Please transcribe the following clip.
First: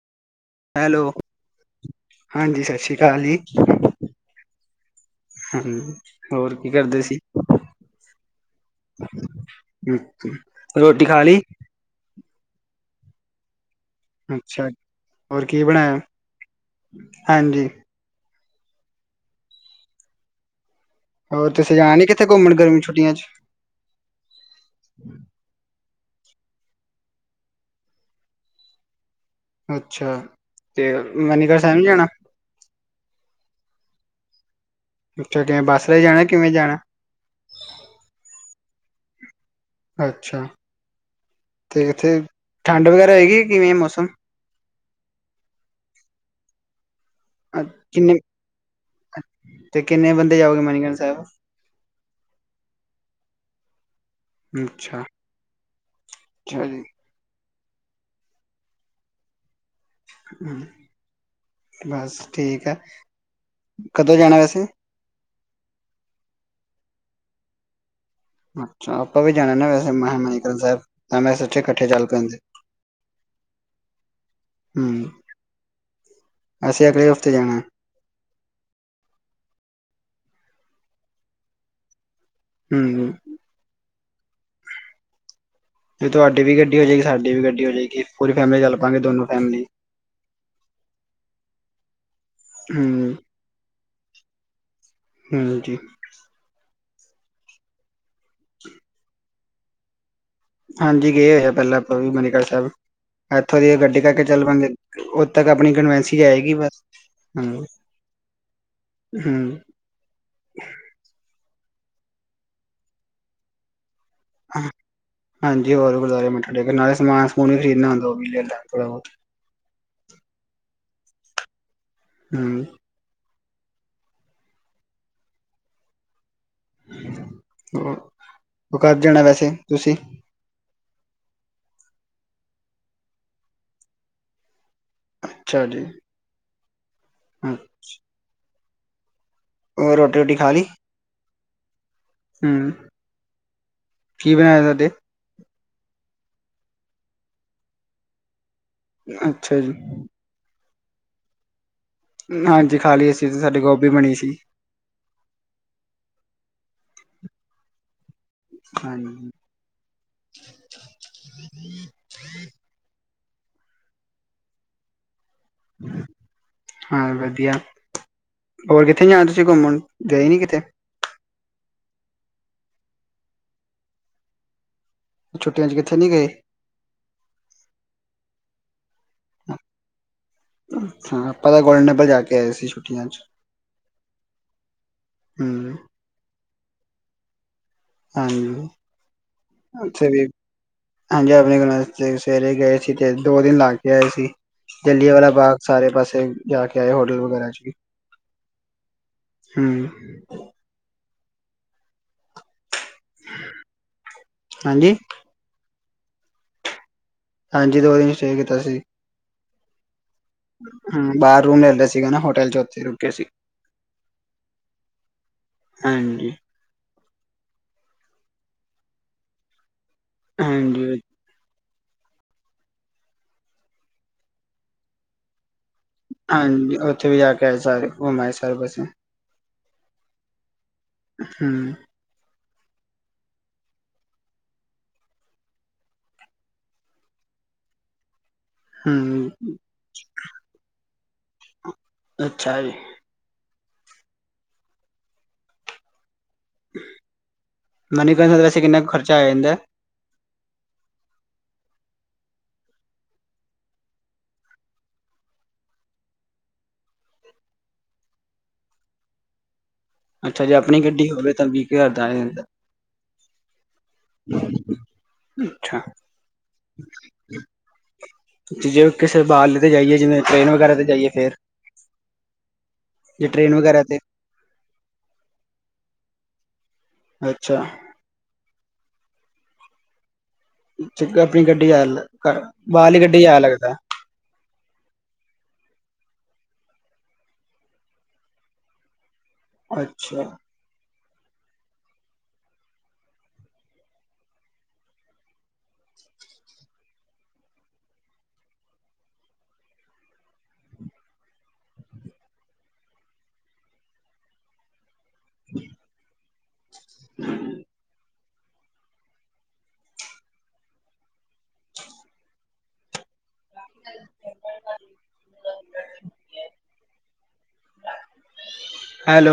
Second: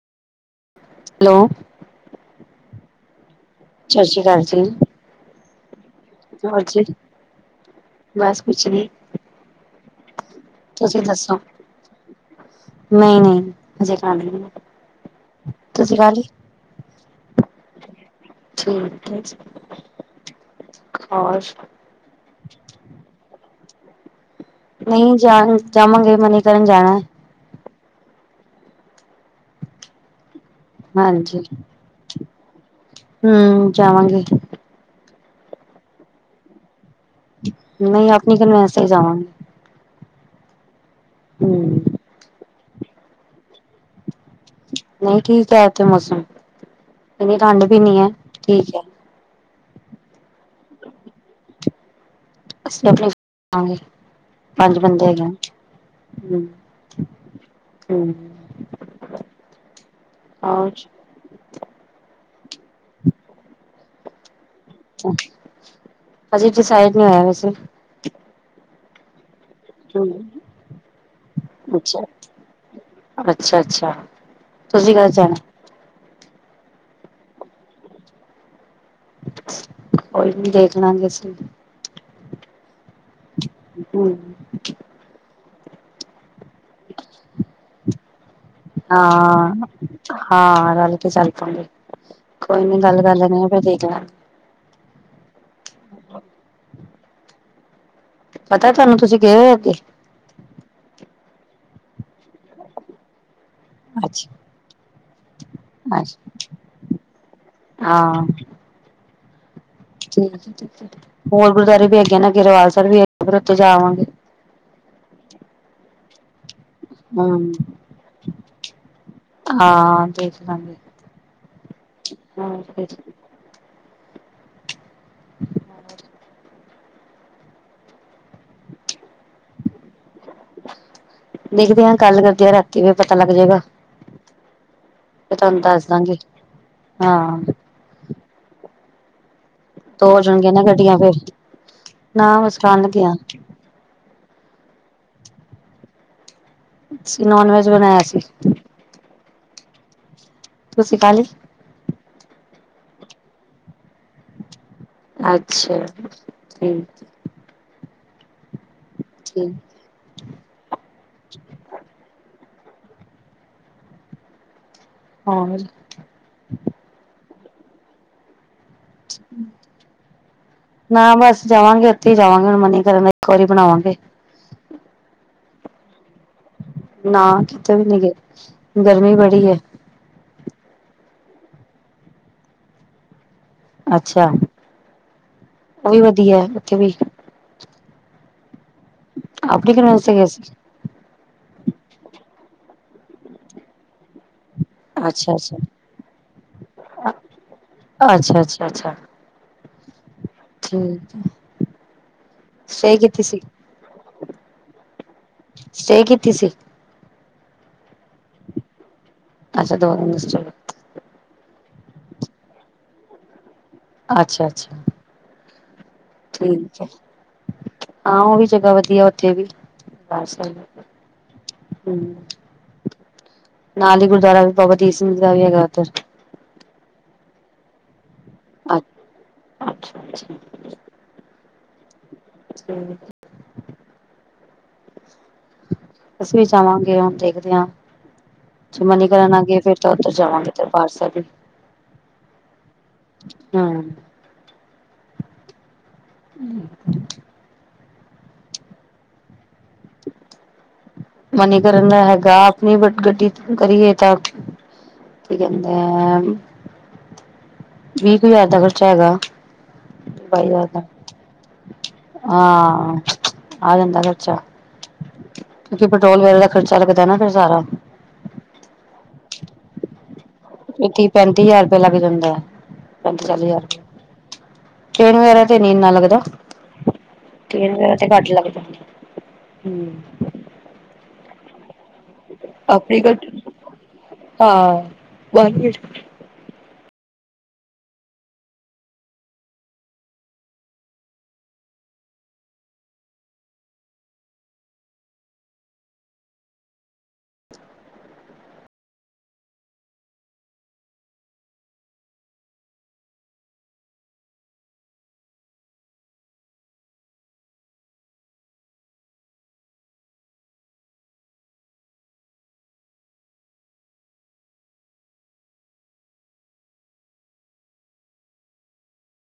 Hello, ਹਾਂਜੀ ਸਤਿ ਸ਼੍ਰੀ ਅਕਾਲ ਜੀ। ਸਤਿ ਸ਼੍ਰੀ ਅਕਾਲ ਜੀ। ਹੂੰ, ਹੋਰ ਕੀ ਕਰਦੇ ਸੀ? ਬਸ ਕੁਛ ਨੀ ਰੋਟੀ ਖਾ ਲਈ। ਨਹੀ ਨਹੀ ਅੱਛਾ। ਹੋਰ ਕੀ ਤੁਸੀਂ ਬਣਾਇਆ? ਖਾ ਲਈ ਹਾਂਜੀ। ਠੀਕ ਹੈ ਜੀ ਹੋਰ ਤੁਸੀਂ ਗਏ ਨੀ ਕਿੱਥੇ ਘੁੰਮਣ ਗਰਮੀ ਦੀ ਛੁੱਟੀਆਂ ਚ। ਨਹੀਂ ਜਾਣ ਜਾਵਾਂਗੇ ਮਨੀਕਰਨ ਜਾਨਾ ਏਂ। ਅੱਛਾ। ਤੇ ਹਾਂਜੀ, ਮਨੀਗੜ੍ਹ ਸਾਹਿਬ ਨੀ ਜਾਣਾ ਹੂੰ ਜਾਵਾਂਗੇ। ਉੱਥੇ ਕਿਵੇਂ ਬੱਸ ਤੇ ਜਾਣਾ, ਕਿਵੇਂ ਜਾਣਾ? ਨਹੀਂ ਅਪਣੀ ਕਨਵੇਂਸ ਤੇ ਹੀ ਜਾਵਾਂਗੇ। ਅੱਛਾ ਹਮ ਤੇ ਇੱਥੇ ਠੰਡ ਵਗੈਰਾ ਹੈਗੀ, ਕਿਵੇਂ ਮੌਸਮ ਨਹੀਂ ਠੀਕ ਏ ਹੈਥੇ ਮੌਸਮ। ਇੰਨੀ ਠੰਡ ਵੀ ਨਹੀਂ ਹੈ ਕਿੰਨੇ ਠੀਕ ਹੈ ਅਤੇ ਕਿੰਨੇ ਬੰਦੇ ਜਾਓਗੇ ਮਣੀਕਰਨ ਸਾਹਿਬ ਅਸੀਂ ਆਪਣੇਾਂਗੇ ਪੰਜ ਅੱਛਾ ਬੰਦੇ ਹੈਗੇ ਹ ਅੱਛਾ ਜੀ ਹਮ ਹੋਰ ਬਸ ਠੀਕ ਹੈ ਕਦੋਂ ਜਾਣਾ ਵੈਸੇ ਹਜੇ ਡਿਸਾਈਡ ਨਹੀਂ ਹੋਇਆ ਵੈਸੇ ਅੱਛਾ ਆਪਾਂ ਵੀ ਜਾਣਾ ਨਾ ਵੈਸੇ ਹਮ ਮਨੀਕਰਨ ਸਾਹਿਬ ਤਾਂ ਮੈਂ ਸੋਚਿਆ ਇਕੱਠੇ ਅੱਛਾ ਚੱਲ ਪੈਂਦੇ। ਅੱਛਾ ਅੱਛਾ, ਤੁਸੀਂ ਕਦ ਜਾਣਾ? ਅੱਛਾ ਅਗਲੇ ਹਫ਼ਤੇ ਜਾਣਾ ਏ। ਕੋਈ ਨੀ, ਦੇਖ ਲਾਂਗੇ ਅਸੀ। ਹੂੰ। ਹੂੰ ਤੇ ਤੁਹਾਡੀ ਵੀ ਗੱਡੀ ਹੋ ਜਾਏਗੀ, ਸਾਡੀ ਵੀ ਗੱਡੀ ਹੋ ਜਾਏਗੀ। ਪੂਰੀ ਫੈਮਲੀ ਚਲ ਪਾ ਗੇਂ। ਦੋਨੋਂ ਹਾਂ ਫੈਮਲੀ ਹਾਂ ਰਲ ਕੇ ਚੱਲ ਪਾਂ ਗੇ। ਕੋਈ ਨੀ ਗੱਲ ਹੂੰ ਕਰ ਲੈਨੇ ਆ ਫੇਰ ਦੇਖ ਲਾਂਗੇ। ਹਾਂਜੀ। ਪਤਾ ਤੁਹਾਨੂੰ। ਤੁਸੀਂ ਗਏ ਹੋ ਅਗੇ। ਹਾਂਜੀ, ਗਏ ਹੋਏ ਆ ਪਹਿਲਾਂ ਆਪਾਂ ਵੀ ਮਨੀਕਰਨ ਸਾਹਿਬ। ਇੱਥੋਂ ਦੀ ਗੱਡੀ ਕਰਕੇ ਅੱਛਾ ਚੱਲ ਪਾਂ ਗੇ, ਓਦ ਤੱਕ ਅਪਣੀ ਕਨਵੈਂਸ ਹੀ ਅੱਛਾ ਜਾਏਗੀ ਬਸ ਹੂੰ। ਹਾਂ। ਹੂੰ। ਹੋਰ ਗੁਰਦੁਆਰੇ ਵੀ ਹੈਗੇ ਨਾ ਅੱਗੇ ਰਵਾਲ ਸਾਹਿਬ ਵੀ ਹੈ, ਫਿਰ ਉੱਥੇ ਜਾ ਆਵਾਂਗੇ। ਹਾਂਜੀ ਹੋਰ ਗੁਰਦੁਆਰੇ ਬੜੇ ਨੇ, ਨਾਲੇ ਸਮਾਨ ਹਮ ਸਮੂਨ ਵੀ ਖਰੀਦਣਾ ਹੁੰਦਾ, ਔਵੀ ਲੈ ਲਾਂਗੇ ਥੋੜਾ ਬਹੁਤ ਹਾਂ, ਦੇਖ ਲਾਂਗੇ ਹੋਰ ਹੂੰ ਕੀ [inaudible] [unintelligible] ਹੂੰ, ਉਹ ਕਦ ਜਾਣਾ ਵੈਸੇ ਤੁਸੀ? ਦੇਖਦੇ ਹਾਂ, ਗੱਲ ਕਰਦੇ ਰਾਤੀ ਫੇਰ, ਪਤਾ ਲੱਗ ਜਾਏਗਾ। [inaudible] [unintelligible] ਤੇ, ਤੁਹਾਨੂੰ ਜੀ ਦੱਸ ਦਾਂਗੀ, ਹਾਂ। [inaudible] [inaudible] ਹੋਰ ਦੋ, ਰੋਟੀ ਹੋ ਰੂਟੀ ਖਾ ਜਾਣਗੀਆਂ ਲਈ ਨਾ ਗੱਡੀਆਂ ਫੇਰ, ਨਾ ਬਸ ਹੂੰ ਜਾਣ ਲਗੇ ਆਂ। ਕੀ, ਬਣਾਯਾ ਤੁਹਾਡੇ? ਅਸੀ ਨਾੱਨ- ਵੈਜ ਬਣਾਇਆ ਸੀ। ਅੱਛਾ ਜੀ। ਤੁਸੀਂ ਖਾ ਲਈ। ਹਾਂਜੀ, ਖਾ ਲੀ ਅਸੀਂ, ਤੇ ਸਾਡੀ ਗੋਭੀ ਬਣੀ ਸੀ। ਅੱਛਾ, ਠੀਕ ਹੈ ਹਾਂਜੀ। ਠੀਕ ਹੋ ਮਿਸ ਹਾਂ ਵਧੀਆ, ਹੋਰ ਕਿੱਥੇ ਜਾਣਾ ਤੁਸੀਂ ਘੁੰਮਣ, ਗਏ ਨੀ ਕਿਤੇ? ਨਾ ਬਸ ਜਾਵਾਂਗੇ, ਉੱਥੇ ਹੀ ਜਾਵਾਂਗੇ ਹੁਣ ਮਨੀਕਰਨ ਉੱਥੋਂ ਦੀ, ਬਣਾਵਾਂਗੇ। ਛੁੱਟੀਆਂ 'ਚ ਕਿਤੇ ਨੀ ਗਏ? ਨਾ, ਕਿਤੇ ਵੀ ਨੀ ਗਏ, ਗਰਮੀ ਬੜੀ ਏ। ਅੱਛਾ, ਆਪਾਂ ਤਾਂ ਗੋਲਡਨ ਟੈਂਪਲ ਜਾ ਕੇ, ਆਏ ਸੀ ਛੁੱਟੀਆਂ 'ਚ। ਅੱਛਾ, ਹੂੰ ਉਹ ਵੀ ਵਧੀਆ ਉੱਥੇ ਵੀ ਹਾਂਜੀ, ਆਪਣੀ ਕਨਵੈਂਸ ਅੱਛਾ ਤੇ ਜੀ। ਗਏ ਸੀ ਹਾਂਜੀ, ਅਗਲੇ ਦਿਨ ਅਸੀਂ ਸਵੇਰੇ ਗਏ ਸੀ। ਤੇ ਦੋ ਦਿਨ ਲਾ ਕੇ ਆਏ ਸੀ। ਜਲਿਆਂਵਾਲਾ ਅੱਛਾ ਬਾਗ਼ ਅੱਛਾ ਸਾਰੇ ਪਾਸੇ, ਜਾ ਕੇ ਆਏ ਹੋਟਲ ਵਗੈਰਾ 'ਚ ਵੀ। ਅੱਛਾ, ਅੱਛਾ, ਅੱਛਾ। ਹੂੰ। ਹੂੰ, ਸਹੀ ਕੀਤੀ ਸੀ। ਹਾਂਜੀ ਸਟੇਅ ਕੀਤੀ ਸੀ। ਹਾਂਜੀ, ਦੋ ਦਿਨ ਸਟੇਅ ਕੀਤਾ ਸੀ। ਅੱਛਾ ਦੋ ਨੂੰ ਮਿਚੜ। [inaudible] ਹੂੰ, ਬਾਹਰ ਰੂਮ ਲੈ ਲਿਆ ਸੀਗਾ ਨਾ, ਹੋਟਲ 'ਚ ਉੱਥੇ ਰੁਕ ਗਏ ਸੀ। ਅੱਛਾ -ਅੱਛਾ ਹਾਂਜੀ। ਠੀਕ ਹੈ। ਹਾਂ, ਉਹ ਵੀ ਜਗਾ ਵਧੀਆ, ਉੱਥੇ ਵੀ ਬੱਸ ਸਟੈਂਡ। ਹਾਂਜੀ ਹੂੰ, ਨਾਲ ਹੀ ਗੁਰਦੁਆਰਾ ਵੀ ਬਾਬਾ ਦੀਪ ਸਿੰਘ ਜੀ ਦਾ ਵੀ, ਹੈਗਾ ਉੱਥੇ। ਹਾਂਜੀ, ਉੱਥੇ ਵੀ ਜਾ ਕੇ ਆਏ, ਸਾਰੇ ਘੁੰਮ ਆਏ ਸਾਰੇ ਪਾਸੇ। ਅੱਛਾ ਅੱਛਾ। ਹੂੰ। ਅੱਛਾ, ਜੀ। ਅਸੀਂ ਵੀ ਜਾਵਾਂਗੇ, ਹੁਣ ਦੇਖਦੇ ਹਾਂ ਜੇ ਮਨੀਕਰਨ, ਨਾ ਹੂੰ ਗਏ ਫੇਰ। ਫੇਰ, ਉੱਧਰ ਜਾਵਾਂਗੇ, ਦਰਬਾਰ ਸਾਹਿਬ ਵੀ। ਅੱਛਾ ਜੀ। ਹੂੰ। ਹੂੰ। [inaudible] ਮਨੀਕਰਨ ਦਾ ਵੈਸੇ, ਕਿੰਨਾ ਕੁ ਖਰਚਾ ਆ ਜਾਂਦਾ। ਮਨੀਕਰਨ, ਦਾ ਹੈਗਾ ਜੇ ਗੱਡੀ ਕਰੀਏ ਤਾ ਕੀ ਕਹਿੰਦੇ ਆ, ਵੀਹ ਕੁ ਹਜ਼ਾਰ ਦਾ ਖ਼ਰਚਾ ਹੈਗਾ। ਹਾਂ। [inaudible] [unintelligible] ਅੱਛਾ, ਬਾਈ ਜੇ ਹਜ਼ਾਰ ਦਾ ਆਪਣੀ ਗੱਡੀ ਹੋਵੇ ਤਾਂ, ਵੀਹ ਕੁ ਹਜ਼ਾਰ ਦਾ ਆ ਜਾਂਦਾ। ਹਾਂ ਆ ਜਾਂਦਾ ਖਰਚਾ ਅੱਛਾ ਕਿਉਂਕਿ ਪੈਟਰੋਲ ਵਗੈਰਾ ਦਾ ਖਰਚਾ ਲੱਗਦਾ ਫਿਰ ਸਾਰਾ। ਜੇ ਕਿਸੇ ਬਾਹਰਲੇ ਤੇ ਜਾਈਏ ਜਿਵੇਂ। ਟ੍ਰੇਨ ਵਗੈਰਾ ਤੇ ਫਿਰ ਜਾਈਏ ਤੀਹ ਫੇਰ ਪੈਂਤੀ ਹਜ਼ਾਰ ਰੁਪਇਆ ਲੱਗ ਜਾਂਦਾ ਹੈ। ਪੈਂਤੀ ਜੇ ਚਾਲੀ ਟ੍ਰੇਨ ਹਜ਼ਾਰ ਵਗੈਰਾ ਤੇ ਟਰੇਨ ਵਗੈਰਾ ਤੇ ਨੀ ਇੰਨਾ ਲੱਗਦਾ ਅੱਛਾ ਟਰੇਨ ਵਗੈਰਾ। ਤੇ ਘੱਟ ਲੱਗ ਆ ਹੂ। ਜਿਦਾਂ ਆਪਣੀ ਗੱਡੀ ਐਲ ਬਾਹਰ ਲੀ ਗੱਡੀ ਜ਼ਿਆਦਾ ਲੱਗਦਾ ਹੈ। ਹਾਂ ਬਾਹਰਲੀ ਅੱਛਾ। [inaudible] [inaudible] [inaudible] ਹੈਲੋ।